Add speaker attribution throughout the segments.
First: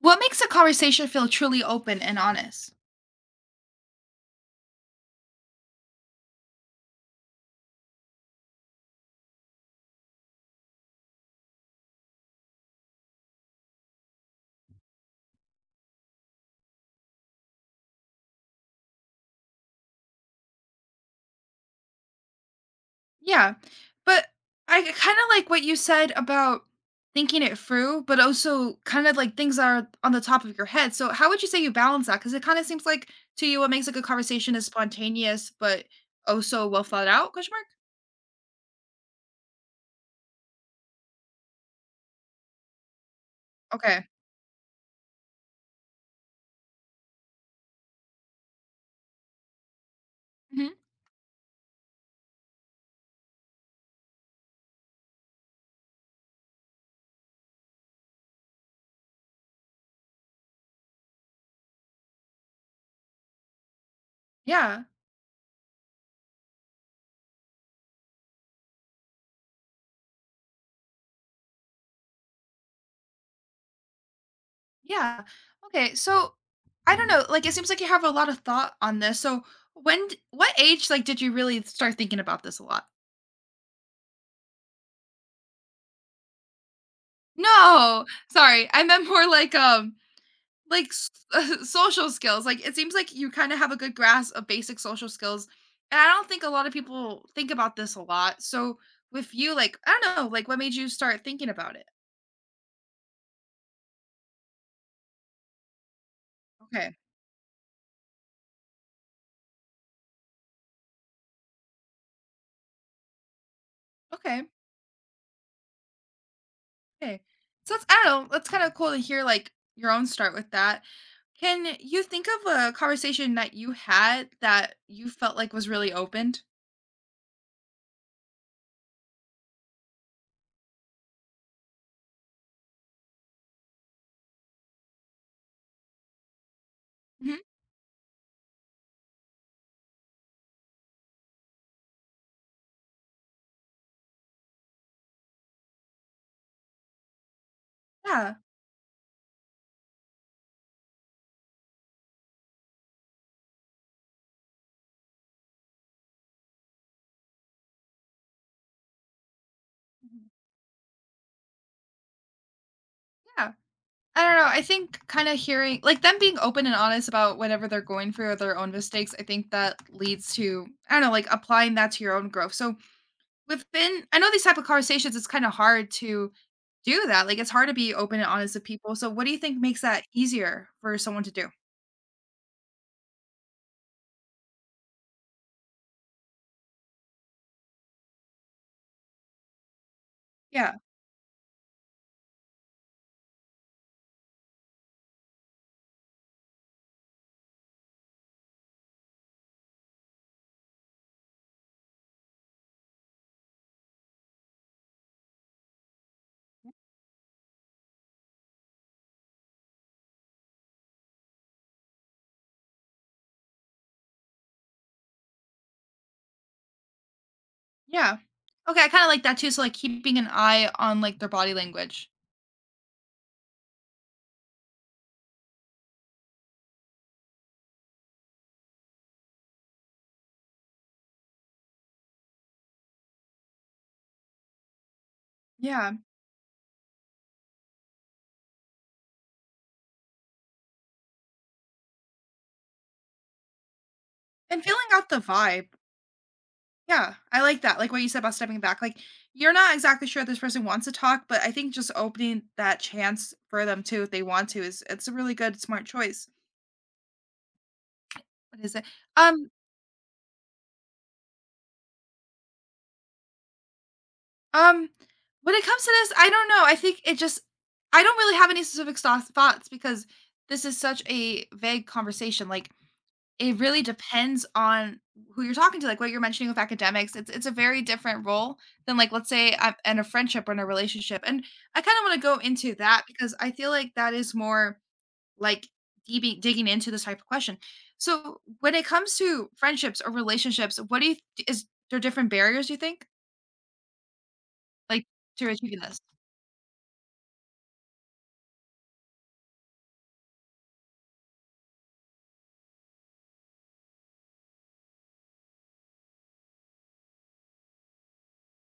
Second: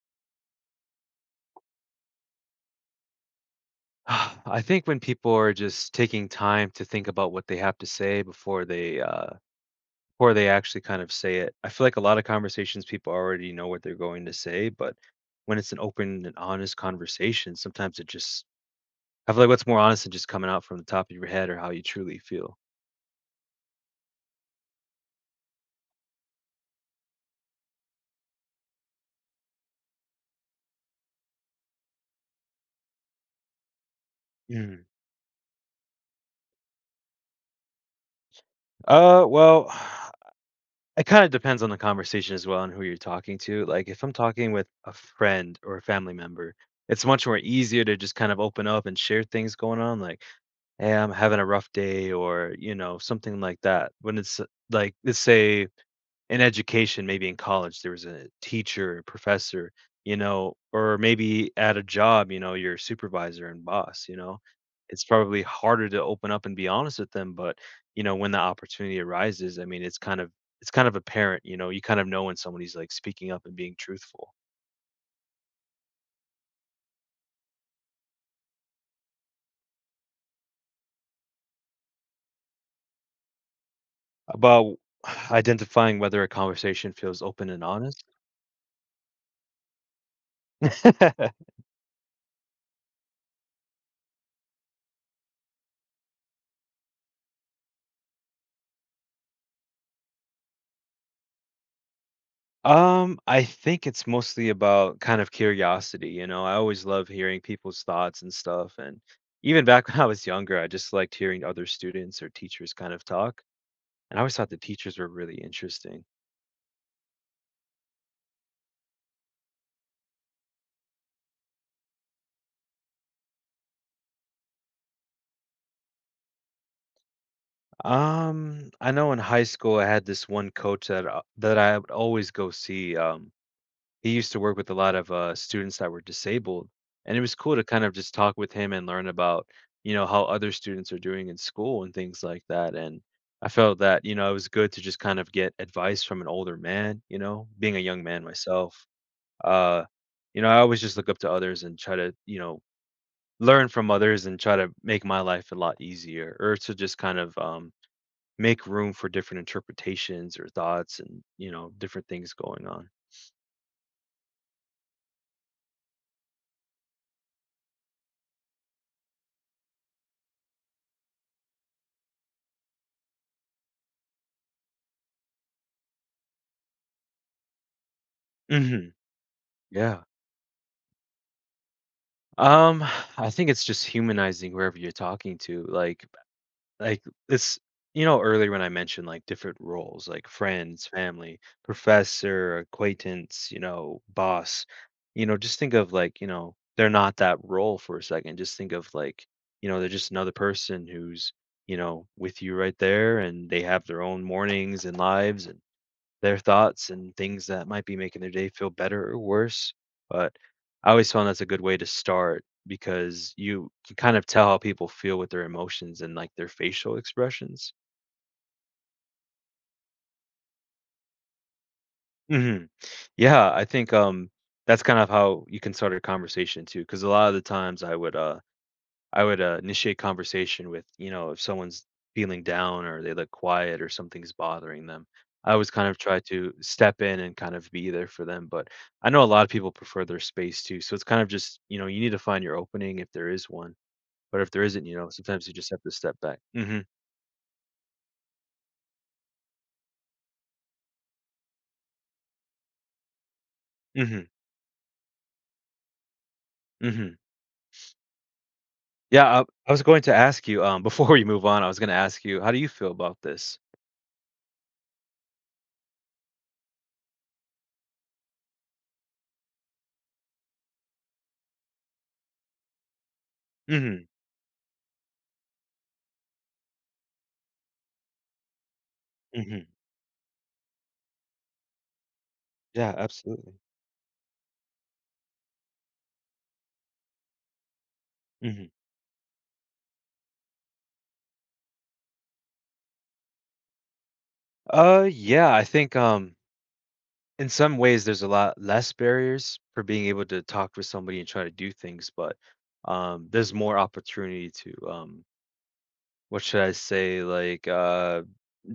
Speaker 1: What makes a conversation feel truly open and honest?
Speaker 2: I think when people are just taking time to think about what they have to say before they actually kind of say it. I feel like a lot of conversations people already know what they're going to say, but when it's an open and honest conversation, sometimes it just I feel like what's more honest than just coming out from the top of your head or how you truly feel.
Speaker 1: Yeah. But I kind of like what you said about thinking it through, but also kind of like things that are on the top of your head. So, how would you say you balance that? Because it kind of seems like to you, what makes a good conversation is
Speaker 2: Mm.
Speaker 1: spontaneous, but also well thought out? Question mark.
Speaker 2: Well, it kind of depends on the conversation as well and who you're talking to. Like if
Speaker 1: Okay.
Speaker 2: I'm talking with a friend or a family member, it's much more easier to just kind of open up and share things going on like,
Speaker 1: Hmm.
Speaker 2: "Hey, I'm having a rough day," or, you know, something like that. When it's like, let's say in education, maybe in college, there was a teacher, a professor, you know, or maybe at a job, you know, your supervisor and boss, you know,
Speaker 1: Yeah.
Speaker 2: it's probably harder to open up and be honest with them. But, you know, when the opportunity arises, I mean, it's kind of apparent, you know, you kind of know when somebody's like speaking up and being truthful
Speaker 1: Yeah. Okay. So, I don't know. Like, it seems like you have a lot of thought on this. So, what age, like, did you really start thinking about this a lot?
Speaker 2: about identifying whether a conversation feels open and honest.
Speaker 1: No! Sorry, I meant more like s social skills, like, it seems like you kinda have a good grasp of basic social skills, and I don't think a lot of people think about this a lot, so with you, like, I don't know, like, what made you start thinking about it?
Speaker 2: I think it's mostly about kind of curiosity, you know. I always
Speaker 1: Okay,
Speaker 2: love hearing people's thoughts and stuff. And even back when I was younger, I just liked hearing other students or teachers kind of talk. And I always
Speaker 1: okay,
Speaker 2: thought the teachers were really interesting.
Speaker 1: okay. So that's I don't know, that's kinda cool to hear, like, your own start with that. Can you think of a conversation that you had that you felt like was really opened?
Speaker 2: I know in high school I had this one coach that I would always go see. He used to work with a lot of students that were disabled and it was
Speaker 1: Mhm,
Speaker 2: cool to kind of just talk with him and learn about, you know, how other students are doing in school and things like that. And I felt that, you know, it was good to just kind of get advice from an older man, you know, being a young man
Speaker 1: yeah,
Speaker 2: myself. uh you know, I always just look up to others and try to, you know, learn from others and try to make my life a lot easier, or to just kind of, make room for different
Speaker 1: mhm,
Speaker 2: interpretations or thoughts and, you know, different things going on.
Speaker 1: yeah. I don't know. I think kind of hearing like them being open and honest about whatever they're going through or their own mistakes, I think that leads to I don't know, like applying that to your own growth. So within I know these type of conversations, it's kind of hard to do that. Like it's hard to be open and honest with
Speaker 2: Hmm.
Speaker 1: people. So what do you think makes that
Speaker 2: Yeah.
Speaker 1: easier for someone to do?
Speaker 2: Um, I think it's just humanizing whoever you're talking to. Like this, you know, earlier when I mentioned like different roles, like
Speaker 1: Yeah.
Speaker 2: friends, family, professor, acquaintance, you know, boss, you know, just think of like, you know, they're not that role for a second. Just think of like, you know, they're just another person who's, you know, with you right there and they have their own mornings and lives and their thoughts and things that might be making their day feel better or worse. But I always found that's a good way to start because you can kind of tell how people feel with their emotions and like their facial expressions.
Speaker 1: Yeah. Okay, I kind of like that too. So like keeping an eye on like their body language.
Speaker 2: Hmm. Yeah, I think that's kind of how you can start a conversation too. Because a lot of the times I would initiate conversation with, you know, if someone's feeling down or they look quiet or something's bothering them. I always kind
Speaker 1: Yeah.
Speaker 2: of try to step in and kind of be there for them. But I know a lot of people prefer their space too. So it's kind of just, you know, you need to find your opening if there is one. But if
Speaker 1: And
Speaker 2: there isn't,
Speaker 1: feeling
Speaker 2: you
Speaker 1: out
Speaker 2: know,
Speaker 1: the
Speaker 2: sometimes you
Speaker 1: vibe.
Speaker 2: just have to step back. Hmm.
Speaker 1: Yeah, I like that, like, what you said about stepping back, like, you're not exactly sure if this person wants to talk, but I think just opening that chance for them too, if they
Speaker 2: Hmm.
Speaker 1: want to is it's a really good smart choice.
Speaker 2: Hmm.
Speaker 1: What is it?
Speaker 2: Yeah, I,
Speaker 1: Um
Speaker 2: I was going to ask you before we move on. I was going to ask you, how do you feel about this?
Speaker 1: um, when it comes to this, I don't know, I think it just I don't really have any specific sauce thoughts because this is such a vague conversation, like, it really
Speaker 2: Hmm.
Speaker 1: depends on who you're talking to, like, what you're mentioning with academics, it's a very different role than, like, let's say
Speaker 2: Hmm.
Speaker 1: I'm in a friendship or in a relationship, and I kinda wanna go into
Speaker 2: Yeah,
Speaker 1: that because I
Speaker 2: absolutely.
Speaker 1: feel like that is more, like, deeping digging into this type of question. So,
Speaker 2: Hmm.
Speaker 1: when it comes to friendships or relationships, what do you is there different barriers, you think? Like, to
Speaker 2: Yeah, I
Speaker 1: achieving
Speaker 2: think
Speaker 1: this?
Speaker 2: in some ways there's a lot less barriers for being able to talk with somebody and try to do things, but there's more opportunity to, what should I say like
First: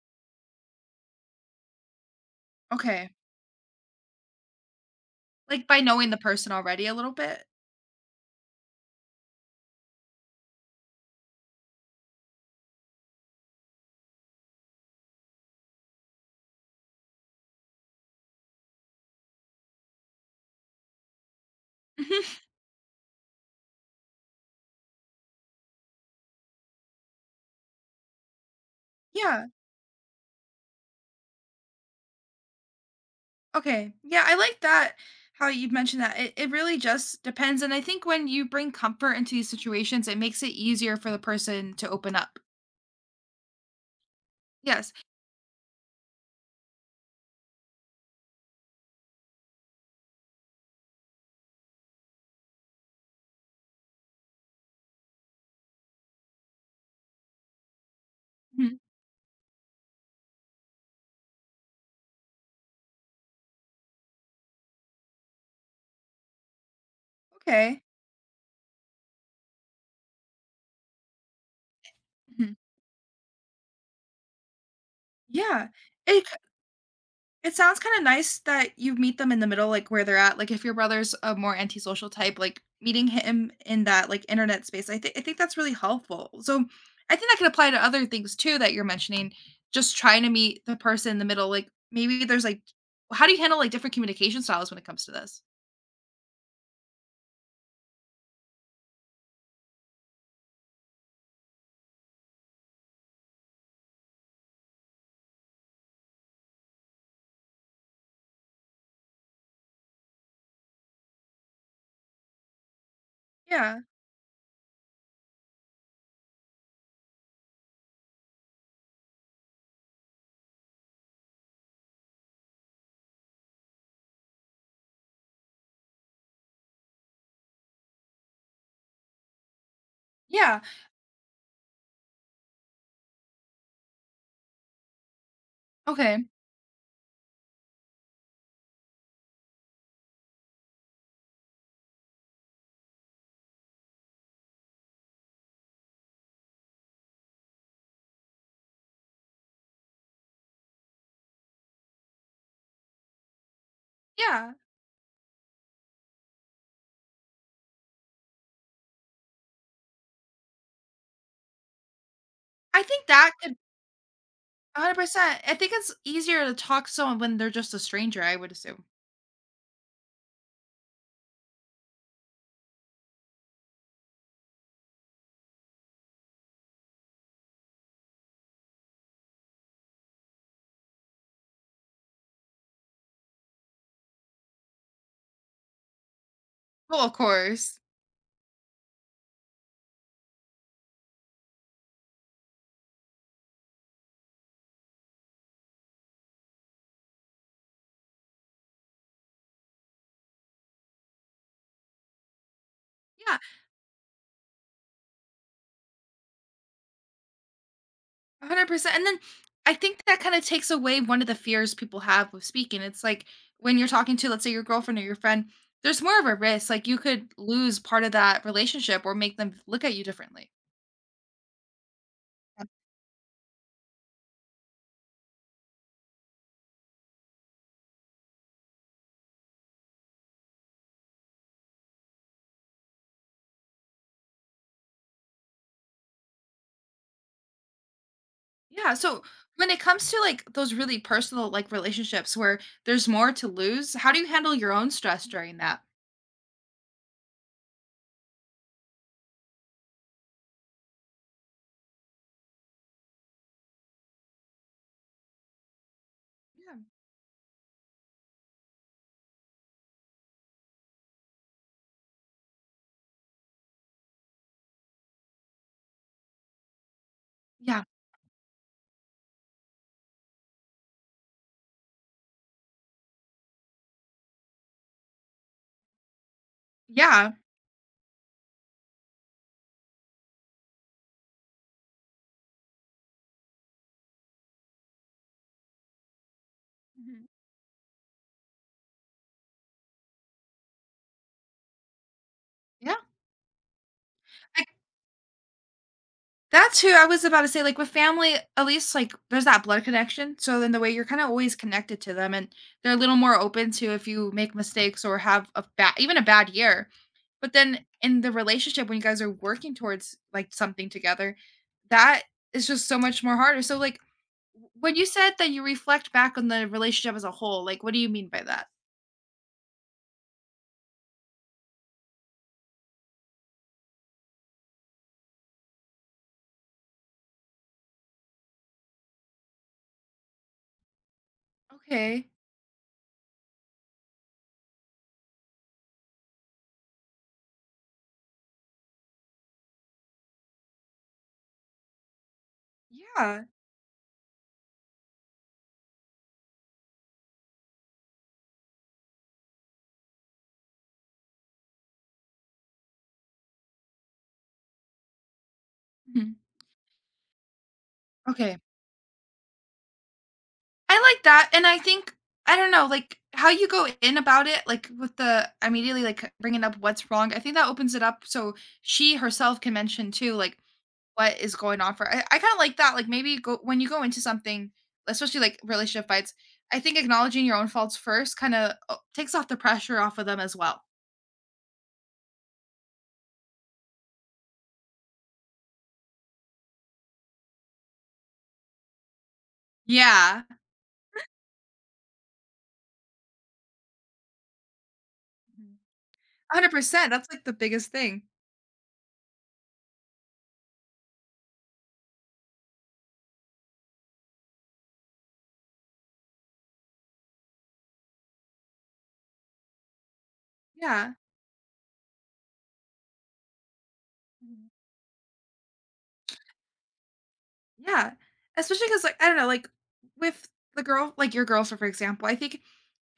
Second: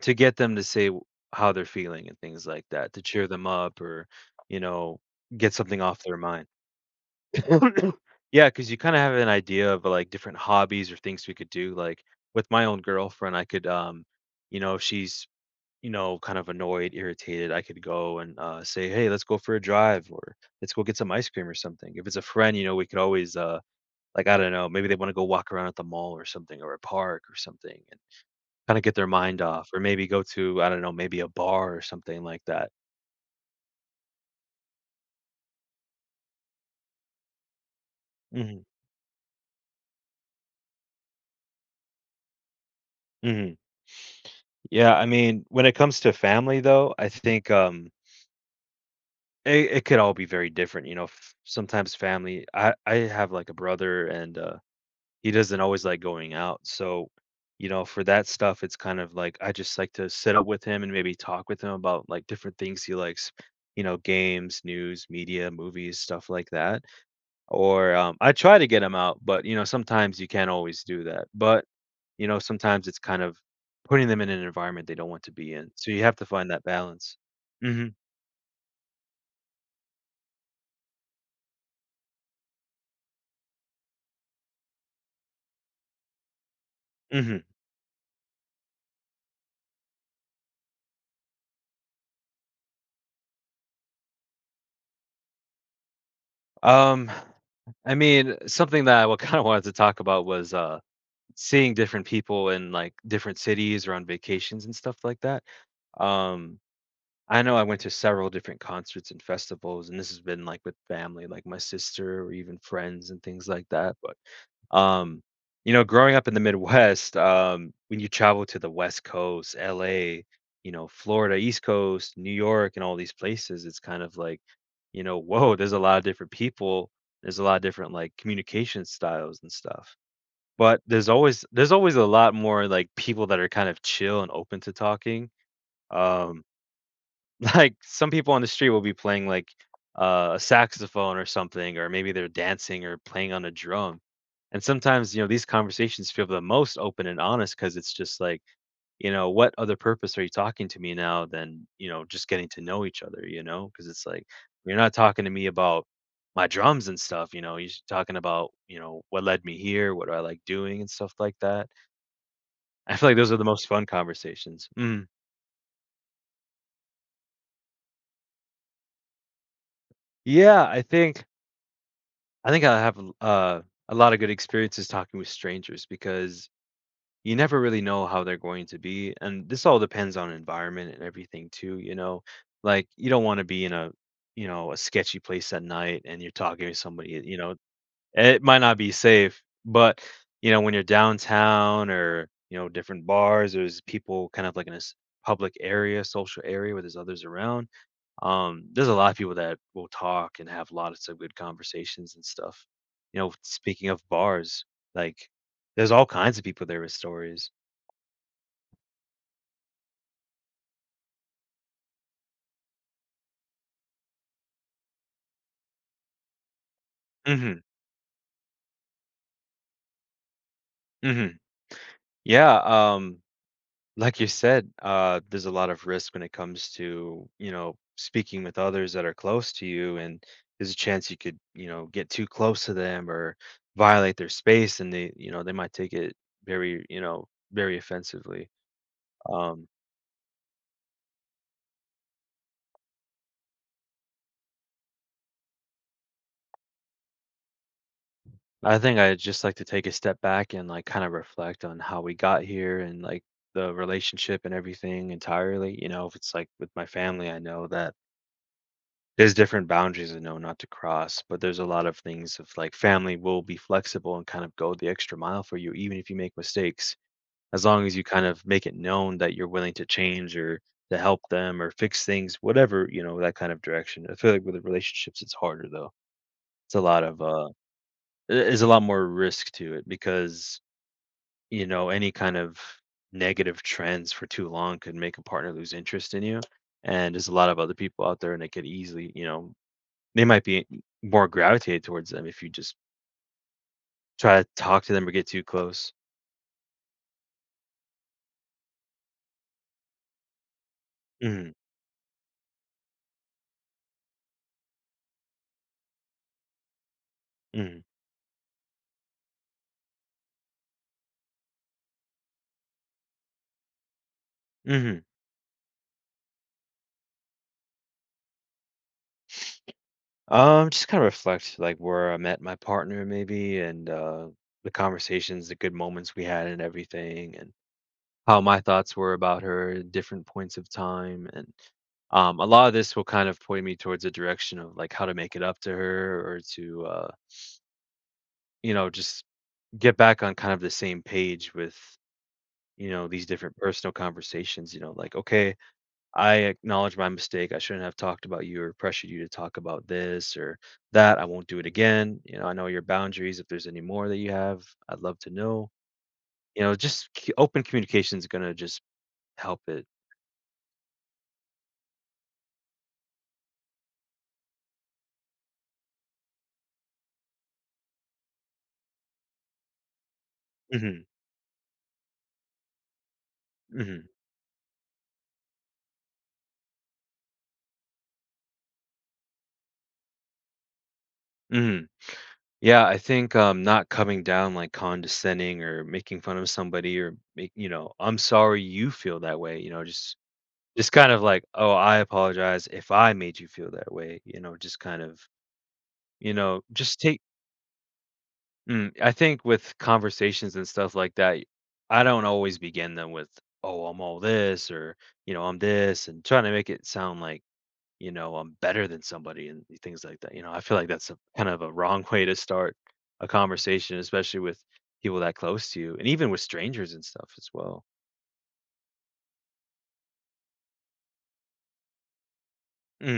Speaker 2: to get them to say how they're feeling and things like that, to
Speaker 1: Okay.
Speaker 2: cheer them up or, you know, get
Speaker 1: Like, by
Speaker 2: something off
Speaker 1: knowing
Speaker 2: their
Speaker 1: the
Speaker 2: mind.
Speaker 1: person already a little bit?
Speaker 2: Yeah, because you kind of have an idea of like different hobbies or things we could do. Like with my own girlfriend, I could, you know, if she's, you know, kind of annoyed, irritated, I could go and say, "Hey, let's go for a drive, or let's go get some ice cream or something." If it's a friend, you know, we could always, like, I don't know, maybe they want to go walk around at the mall or something, or a park or something, and kind of get their mind
Speaker 1: Yeah.
Speaker 2: off, or maybe go to, I don't know, maybe a bar or something like that.
Speaker 1: Okay. Yeah, I like that how you mentioned that. It really just depends. And I think when you
Speaker 2: Hmm.
Speaker 1: bring comfort into these situations, it makes it easier for the person to open up.
Speaker 2: Hmm.
Speaker 1: Yes.
Speaker 2: Yeah, I mean, when it comes to family, though, I think it, it could all be very different. You know, sometimes family. I have like a brother and he doesn't always like going out. So, you know, for that stuff, it's
Speaker 1: Mhm.
Speaker 2: kind of like I just like to sit up with him and maybe talk with him about like different things he likes, you know, games, news, media, movies, stuff like that.
Speaker 1: Okay.
Speaker 2: Or I try to get him out, but, you know, sometimes you can't always do that. But, you know,
Speaker 1: Mhm.
Speaker 2: sometimes it's kind of putting them in an environment they don't want to be
Speaker 1: Yeah.
Speaker 2: in. So you have
Speaker 1: It
Speaker 2: to find that balance.
Speaker 1: It sounds
Speaker 2: Hmm.
Speaker 1: kinda nice that you meet them in the middle, like, where they're at, like, if your brother's a more antisocial type, like, meeting him in that, like, internet space, I think that's really helpful. So, I think that
Speaker 2: Hmm.
Speaker 1: could apply to other things too that you're mentioning, just trying to meet the person in the middle, like, maybe there's, like how do you handle, like, different communication styles when it comes to this?
Speaker 2: Um, I mean, something that I kind of wanted to talk about was seeing different people in like different cities or on vacations and stuff like that. Um, I know I went to several different concerts and festivals, and this has been like with family, like my sister or even friends and things like
Speaker 1: Yeah.
Speaker 2: that. But um, you know, growing up in the Midwest, when you travel to the West Coast, LA, you know, Florida, East Coast, New York, and all these places, it's kind of like, you know, whoa, there's a lot of different people, there's a lot of different like communication styles and stuff.
Speaker 1: Yeah.
Speaker 2: But there's always a lot more, like, people that are kind of chill and open to talking.
Speaker 1: Okay.
Speaker 2: Um, like, some people on the street will be playing, like, a saxophone or something, or maybe they're dancing or playing on a drum. And sometimes, you know, these conversations feel the most open and honest because it's just like, you know, what other purpose are you talking to me now than, you know, just getting to know each other, you know, because it's like,
Speaker 1: Yeah.
Speaker 2: you're not talking to me about my drums and stuff, you know? You're talking about, you know, what led me here, what do I like doing and stuff like that.
Speaker 1: I
Speaker 2: I
Speaker 1: think
Speaker 2: feel like
Speaker 1: that
Speaker 2: those are the
Speaker 1: could
Speaker 2: most fun conversations. Mm.
Speaker 1: 100%. I think it's easier to talk to someone when they're just a stranger, I would assume.
Speaker 2: Yeah, I think I have a lot of good experiences talking with strangers, because you never really know how they're going to be, and this all depends on environment and everything too. You know, like you don't want to be in a, you know, a sketchy place at night and you're talking to
Speaker 1: Well, of
Speaker 2: somebody. You know,
Speaker 1: course.
Speaker 2: it might not be safe, but you know when you're downtown or, you know, different bars, there's people kind of like in a public area, social area where there's others around. There's a lot of people that will talk and have lots of good conversations and stuff. You know,
Speaker 1: Yeah.
Speaker 2: speaking of bars, like there's all kinds of people there with stories.
Speaker 1: 100%. And then I think that kind of takes away one of the fears people have with speaking. It's like when you're talking to, let's say, your girlfriend or your friend, there's more of a risk. Like you could
Speaker 2: Hmm.
Speaker 1: lose part of that relationship or make them look at you differently.
Speaker 2: Hmm. Yeah,
Speaker 1: Yeah.
Speaker 2: like you said, there's a lot of risk when it comes to, you know, speaking with others that are close to you, and there's a chance you could, you know, get too close to them or violate their space, and they, you know, they might take it very, you know, very offensively.
Speaker 1: Yeah. So
Speaker 2: Um,
Speaker 1: when it comes to like those really personal like relationships where there's more to lose, how do you handle your own stress during that?
Speaker 2: I think I'd just like to take a step back and like kind of reflect on how we got here and like the relationship and everything entirely. You know, if it's like with
Speaker 1: Yeah.
Speaker 2: my family, I know that there's different boundaries I know not to cross, but there's a lot of things of like family will be flexible and kind of go the extra mile for you, even if you make mistakes, as
Speaker 1: Yeah.
Speaker 2: long as you kind of make it known that you're willing to change or to help them or fix things, whatever, you know, that kind of direction. I feel like with the relationships, it's harder though. It's a lot of,
Speaker 1: Yeah.
Speaker 2: is a lot more risk to it because, you know, any kind of negative trends for too long could make a partner lose interest in you. And
Speaker 1: Mhm.
Speaker 2: there's a lot of other people out there, and they could easily, they might be more gravitated towards them if you just
Speaker 1: Yeah.
Speaker 2: try to talk to them or get too close.
Speaker 1: That's who I was about to say, like, with family, at least, like, there's that blood connection, so then the way you're kinda
Speaker 2: hmm
Speaker 1: always connected to them, and they're a little more open to if you make mistakes or have a bad, even a bad year. But
Speaker 2: hmm
Speaker 1: then in the relationship, when you guys are working towards, like, something together, that is just so much more harder, so, like, w when
Speaker 2: hmm
Speaker 1: you said that you reflect back on the relationship as a whole, like, what do you mean by that?
Speaker 2: Just kind of reflect like where I met my partner, maybe, and the conversations, the good moments we had, and everything, and how my thoughts were about her at different points of time. And
Speaker 1: Okay.
Speaker 2: a lot of this will kind of point me towards a direction of like how to make it up to her or to you know, just get back on kind of the same page with, you know, these
Speaker 1: Yeah.
Speaker 2: different personal conversations. You know, like, okay, I acknowledge my mistake. I shouldn't have talked about you or pressured you to talk about this or that. I won't do it again. You know, I know your boundaries. If there's any more that you have, I'd love to know.
Speaker 1: Mhm.
Speaker 2: You know, just open communication is going to
Speaker 1: Okay.
Speaker 2: just help it.
Speaker 1: I like that, and I think I don't know, like, how you go in about it, like, with the immediately, like, bringing up what's wrong, I think that opens it up so she herself can mention too, like,
Speaker 2: hmm
Speaker 1: what is going on for I kinda like that, like, maybe go when you go
Speaker 2: hmm
Speaker 1: into something, especially, like, relationship fights, I think acknowledging your own faults first kinda takes off the pressure off of them as well.
Speaker 2: Mhm. Yeah, I think, not coming down, like, condescending or making fun of somebody or make, you know, "I'm sorry you feel that way," you know, just
Speaker 1: Yeah.
Speaker 2: kind of like, "Oh, I apologize if I made you feel that way," you know, just kind of,
Speaker 1: Mhm.
Speaker 2: you know, just
Speaker 1: 100%,
Speaker 2: take.
Speaker 1: that's, like, the biggest thing.
Speaker 2: Mm, I think with conversations and stuff like that, I don't always begin them with, "Oh, I'm all this," or, you know, "I'm this," and trying to make it sound like, you know, I'm better than somebody and things like that. You know, I feel like that's
Speaker 1: Yeah.
Speaker 2: a, kind of a wrong way to start a conversation, especially with people that close to you and even with strangers and stuff as well.
Speaker 1: Yeah, especially because like, I don't know, like, with the girl like, your girlfriend, for example, I think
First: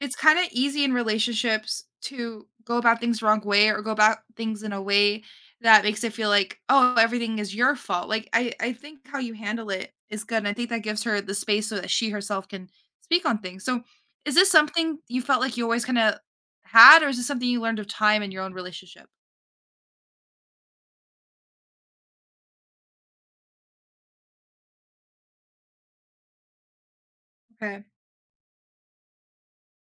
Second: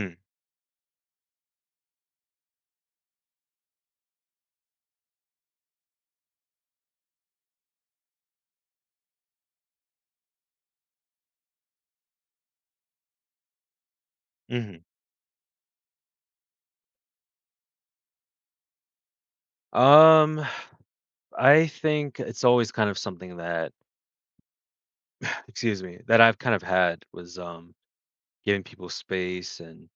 Speaker 1: it's kinda easy in relationships to go about things the wrong way or go about things in a way that makes it feel like, "Oh, everything is your fault." Like, I think how you handle it is good, and I think that gives her the space so that she herself can speak on things. So, is this
Speaker 2: hmm
Speaker 1: something you felt like you always kinda had, or is this something you learned of time in your own relationship?
Speaker 2: Um, I think it's always kind of something that, excuse me, that I've kind of had was
Speaker 1: Okay.
Speaker 2: giving people space. And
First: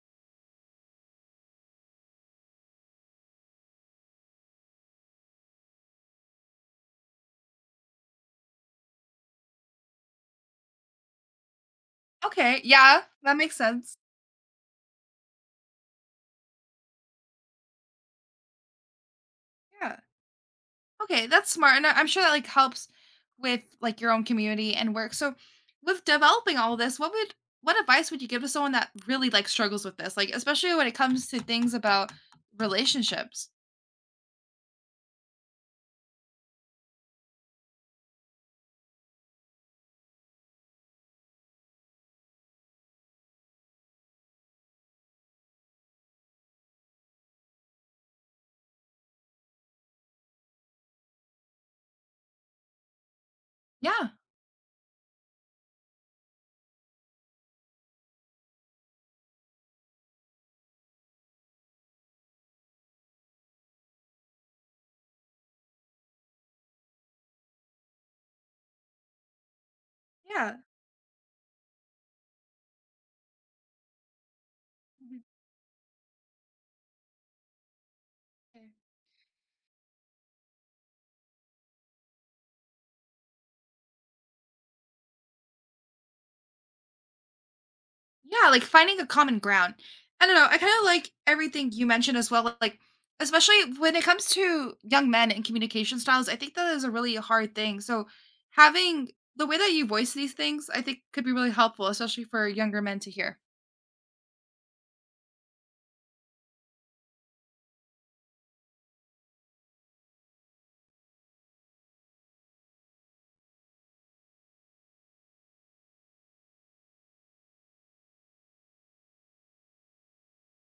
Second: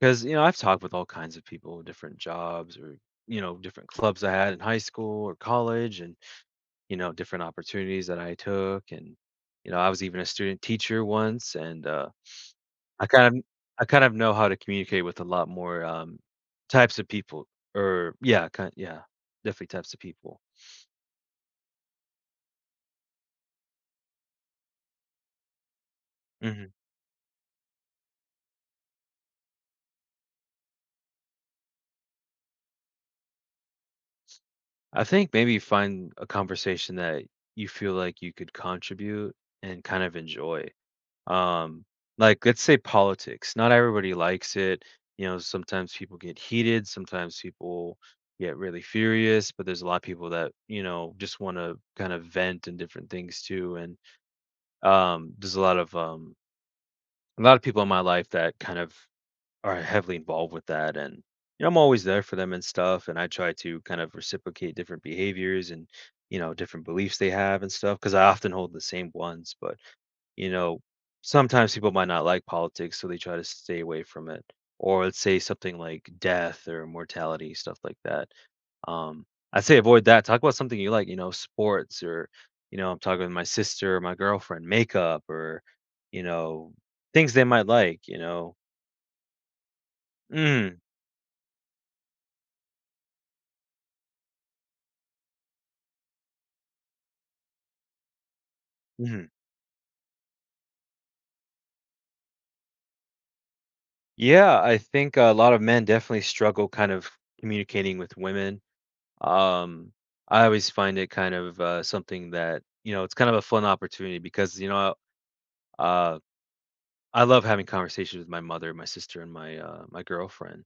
Speaker 2: because, you know, I've talked with all kinds of people, different jobs, or, you know, different clubs I had in high school or college, and, you know, different opportunities that I took, and, you know, I was even a student teacher once. And
Speaker 1: Okay, yeah,
Speaker 2: I
Speaker 1: that
Speaker 2: kind of
Speaker 1: makes
Speaker 2: I
Speaker 1: sense.
Speaker 2: kind of know how to communicate with a lot more types of people. Or yeah, kind Yeah, definitely types
Speaker 1: Yeah.
Speaker 2: of people.
Speaker 1: Okay, that's smart, and I'm sure that, like, helps with, like, your own community and work. So, with developing
Speaker 2: hmm
Speaker 1: all this, what would what advice would you give to someone that really, like, struggles with this? Like, especially when it comes to things about relationships.
Speaker 2: I think maybe find a conversation that you feel like you could contribute and kind of enjoy. um like, let's say politics. Not everybody likes it. You know, sometimes people get heated, sometimes people get really furious, but there's a lot of people that, you know, just want to kind of vent and different things too. And
Speaker 1: Yeah,
Speaker 2: there's a lot of people in my life that kind of are heavily involved with that, and, you know, I'm always there for them and stuff, and I try to kind of reciprocate different behaviors and, you know, different beliefs they have and stuff, because I often hold the same ones. But, you
Speaker 1: yeah.
Speaker 2: know, sometimes people might not like politics, so they try to stay away from it. Or let's say something like death or mortality, stuff like that.
Speaker 1: Mhm.
Speaker 2: Um, I'd say avoid that. Talk about something you like, you know, sports, or, you know, I'm talking with my sister, my girlfriend, makeup, or, you know, things they might like, you
Speaker 1: Yeah,
Speaker 2: know.
Speaker 1: like finding a common ground. I don't know. I kind
Speaker 2: Mm,
Speaker 1: of like everything you mentioned as well. Like, especially when it comes to young men and communication styles, I think that is a really hard thing. So, having
Speaker 2: hmm
Speaker 1: the way that you voice these things, I think could be really helpful, especially for younger men to hear.
Speaker 2: Yeah, I think a lot of men definitely struggle kind of communicating with women. Um, I always find it kind of something that, you know, it's kind of a fun opportunity, because, you know, Uh, I love having conversations with my mother, my sister, and my my girlfriend,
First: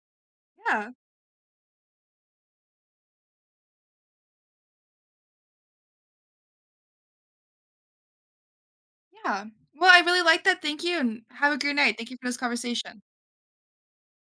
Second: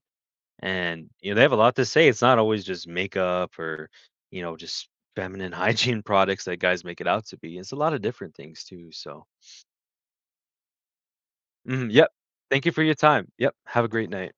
Speaker 1: Yeah.
Speaker 2: and, you know, they have a lot to say. It's not always just makeup or, you know, just feminine hygiene products that guys make it out to be. It's a lot of different things too. So,
Speaker 1: Yeah. Well, I really like that. Thank you and have a great
Speaker 2: mhm,
Speaker 1: night. Thank
Speaker 2: yep.
Speaker 1: you for this
Speaker 2: Thank you for your
Speaker 1: conversation.
Speaker 2: time. Yep. Have a great night.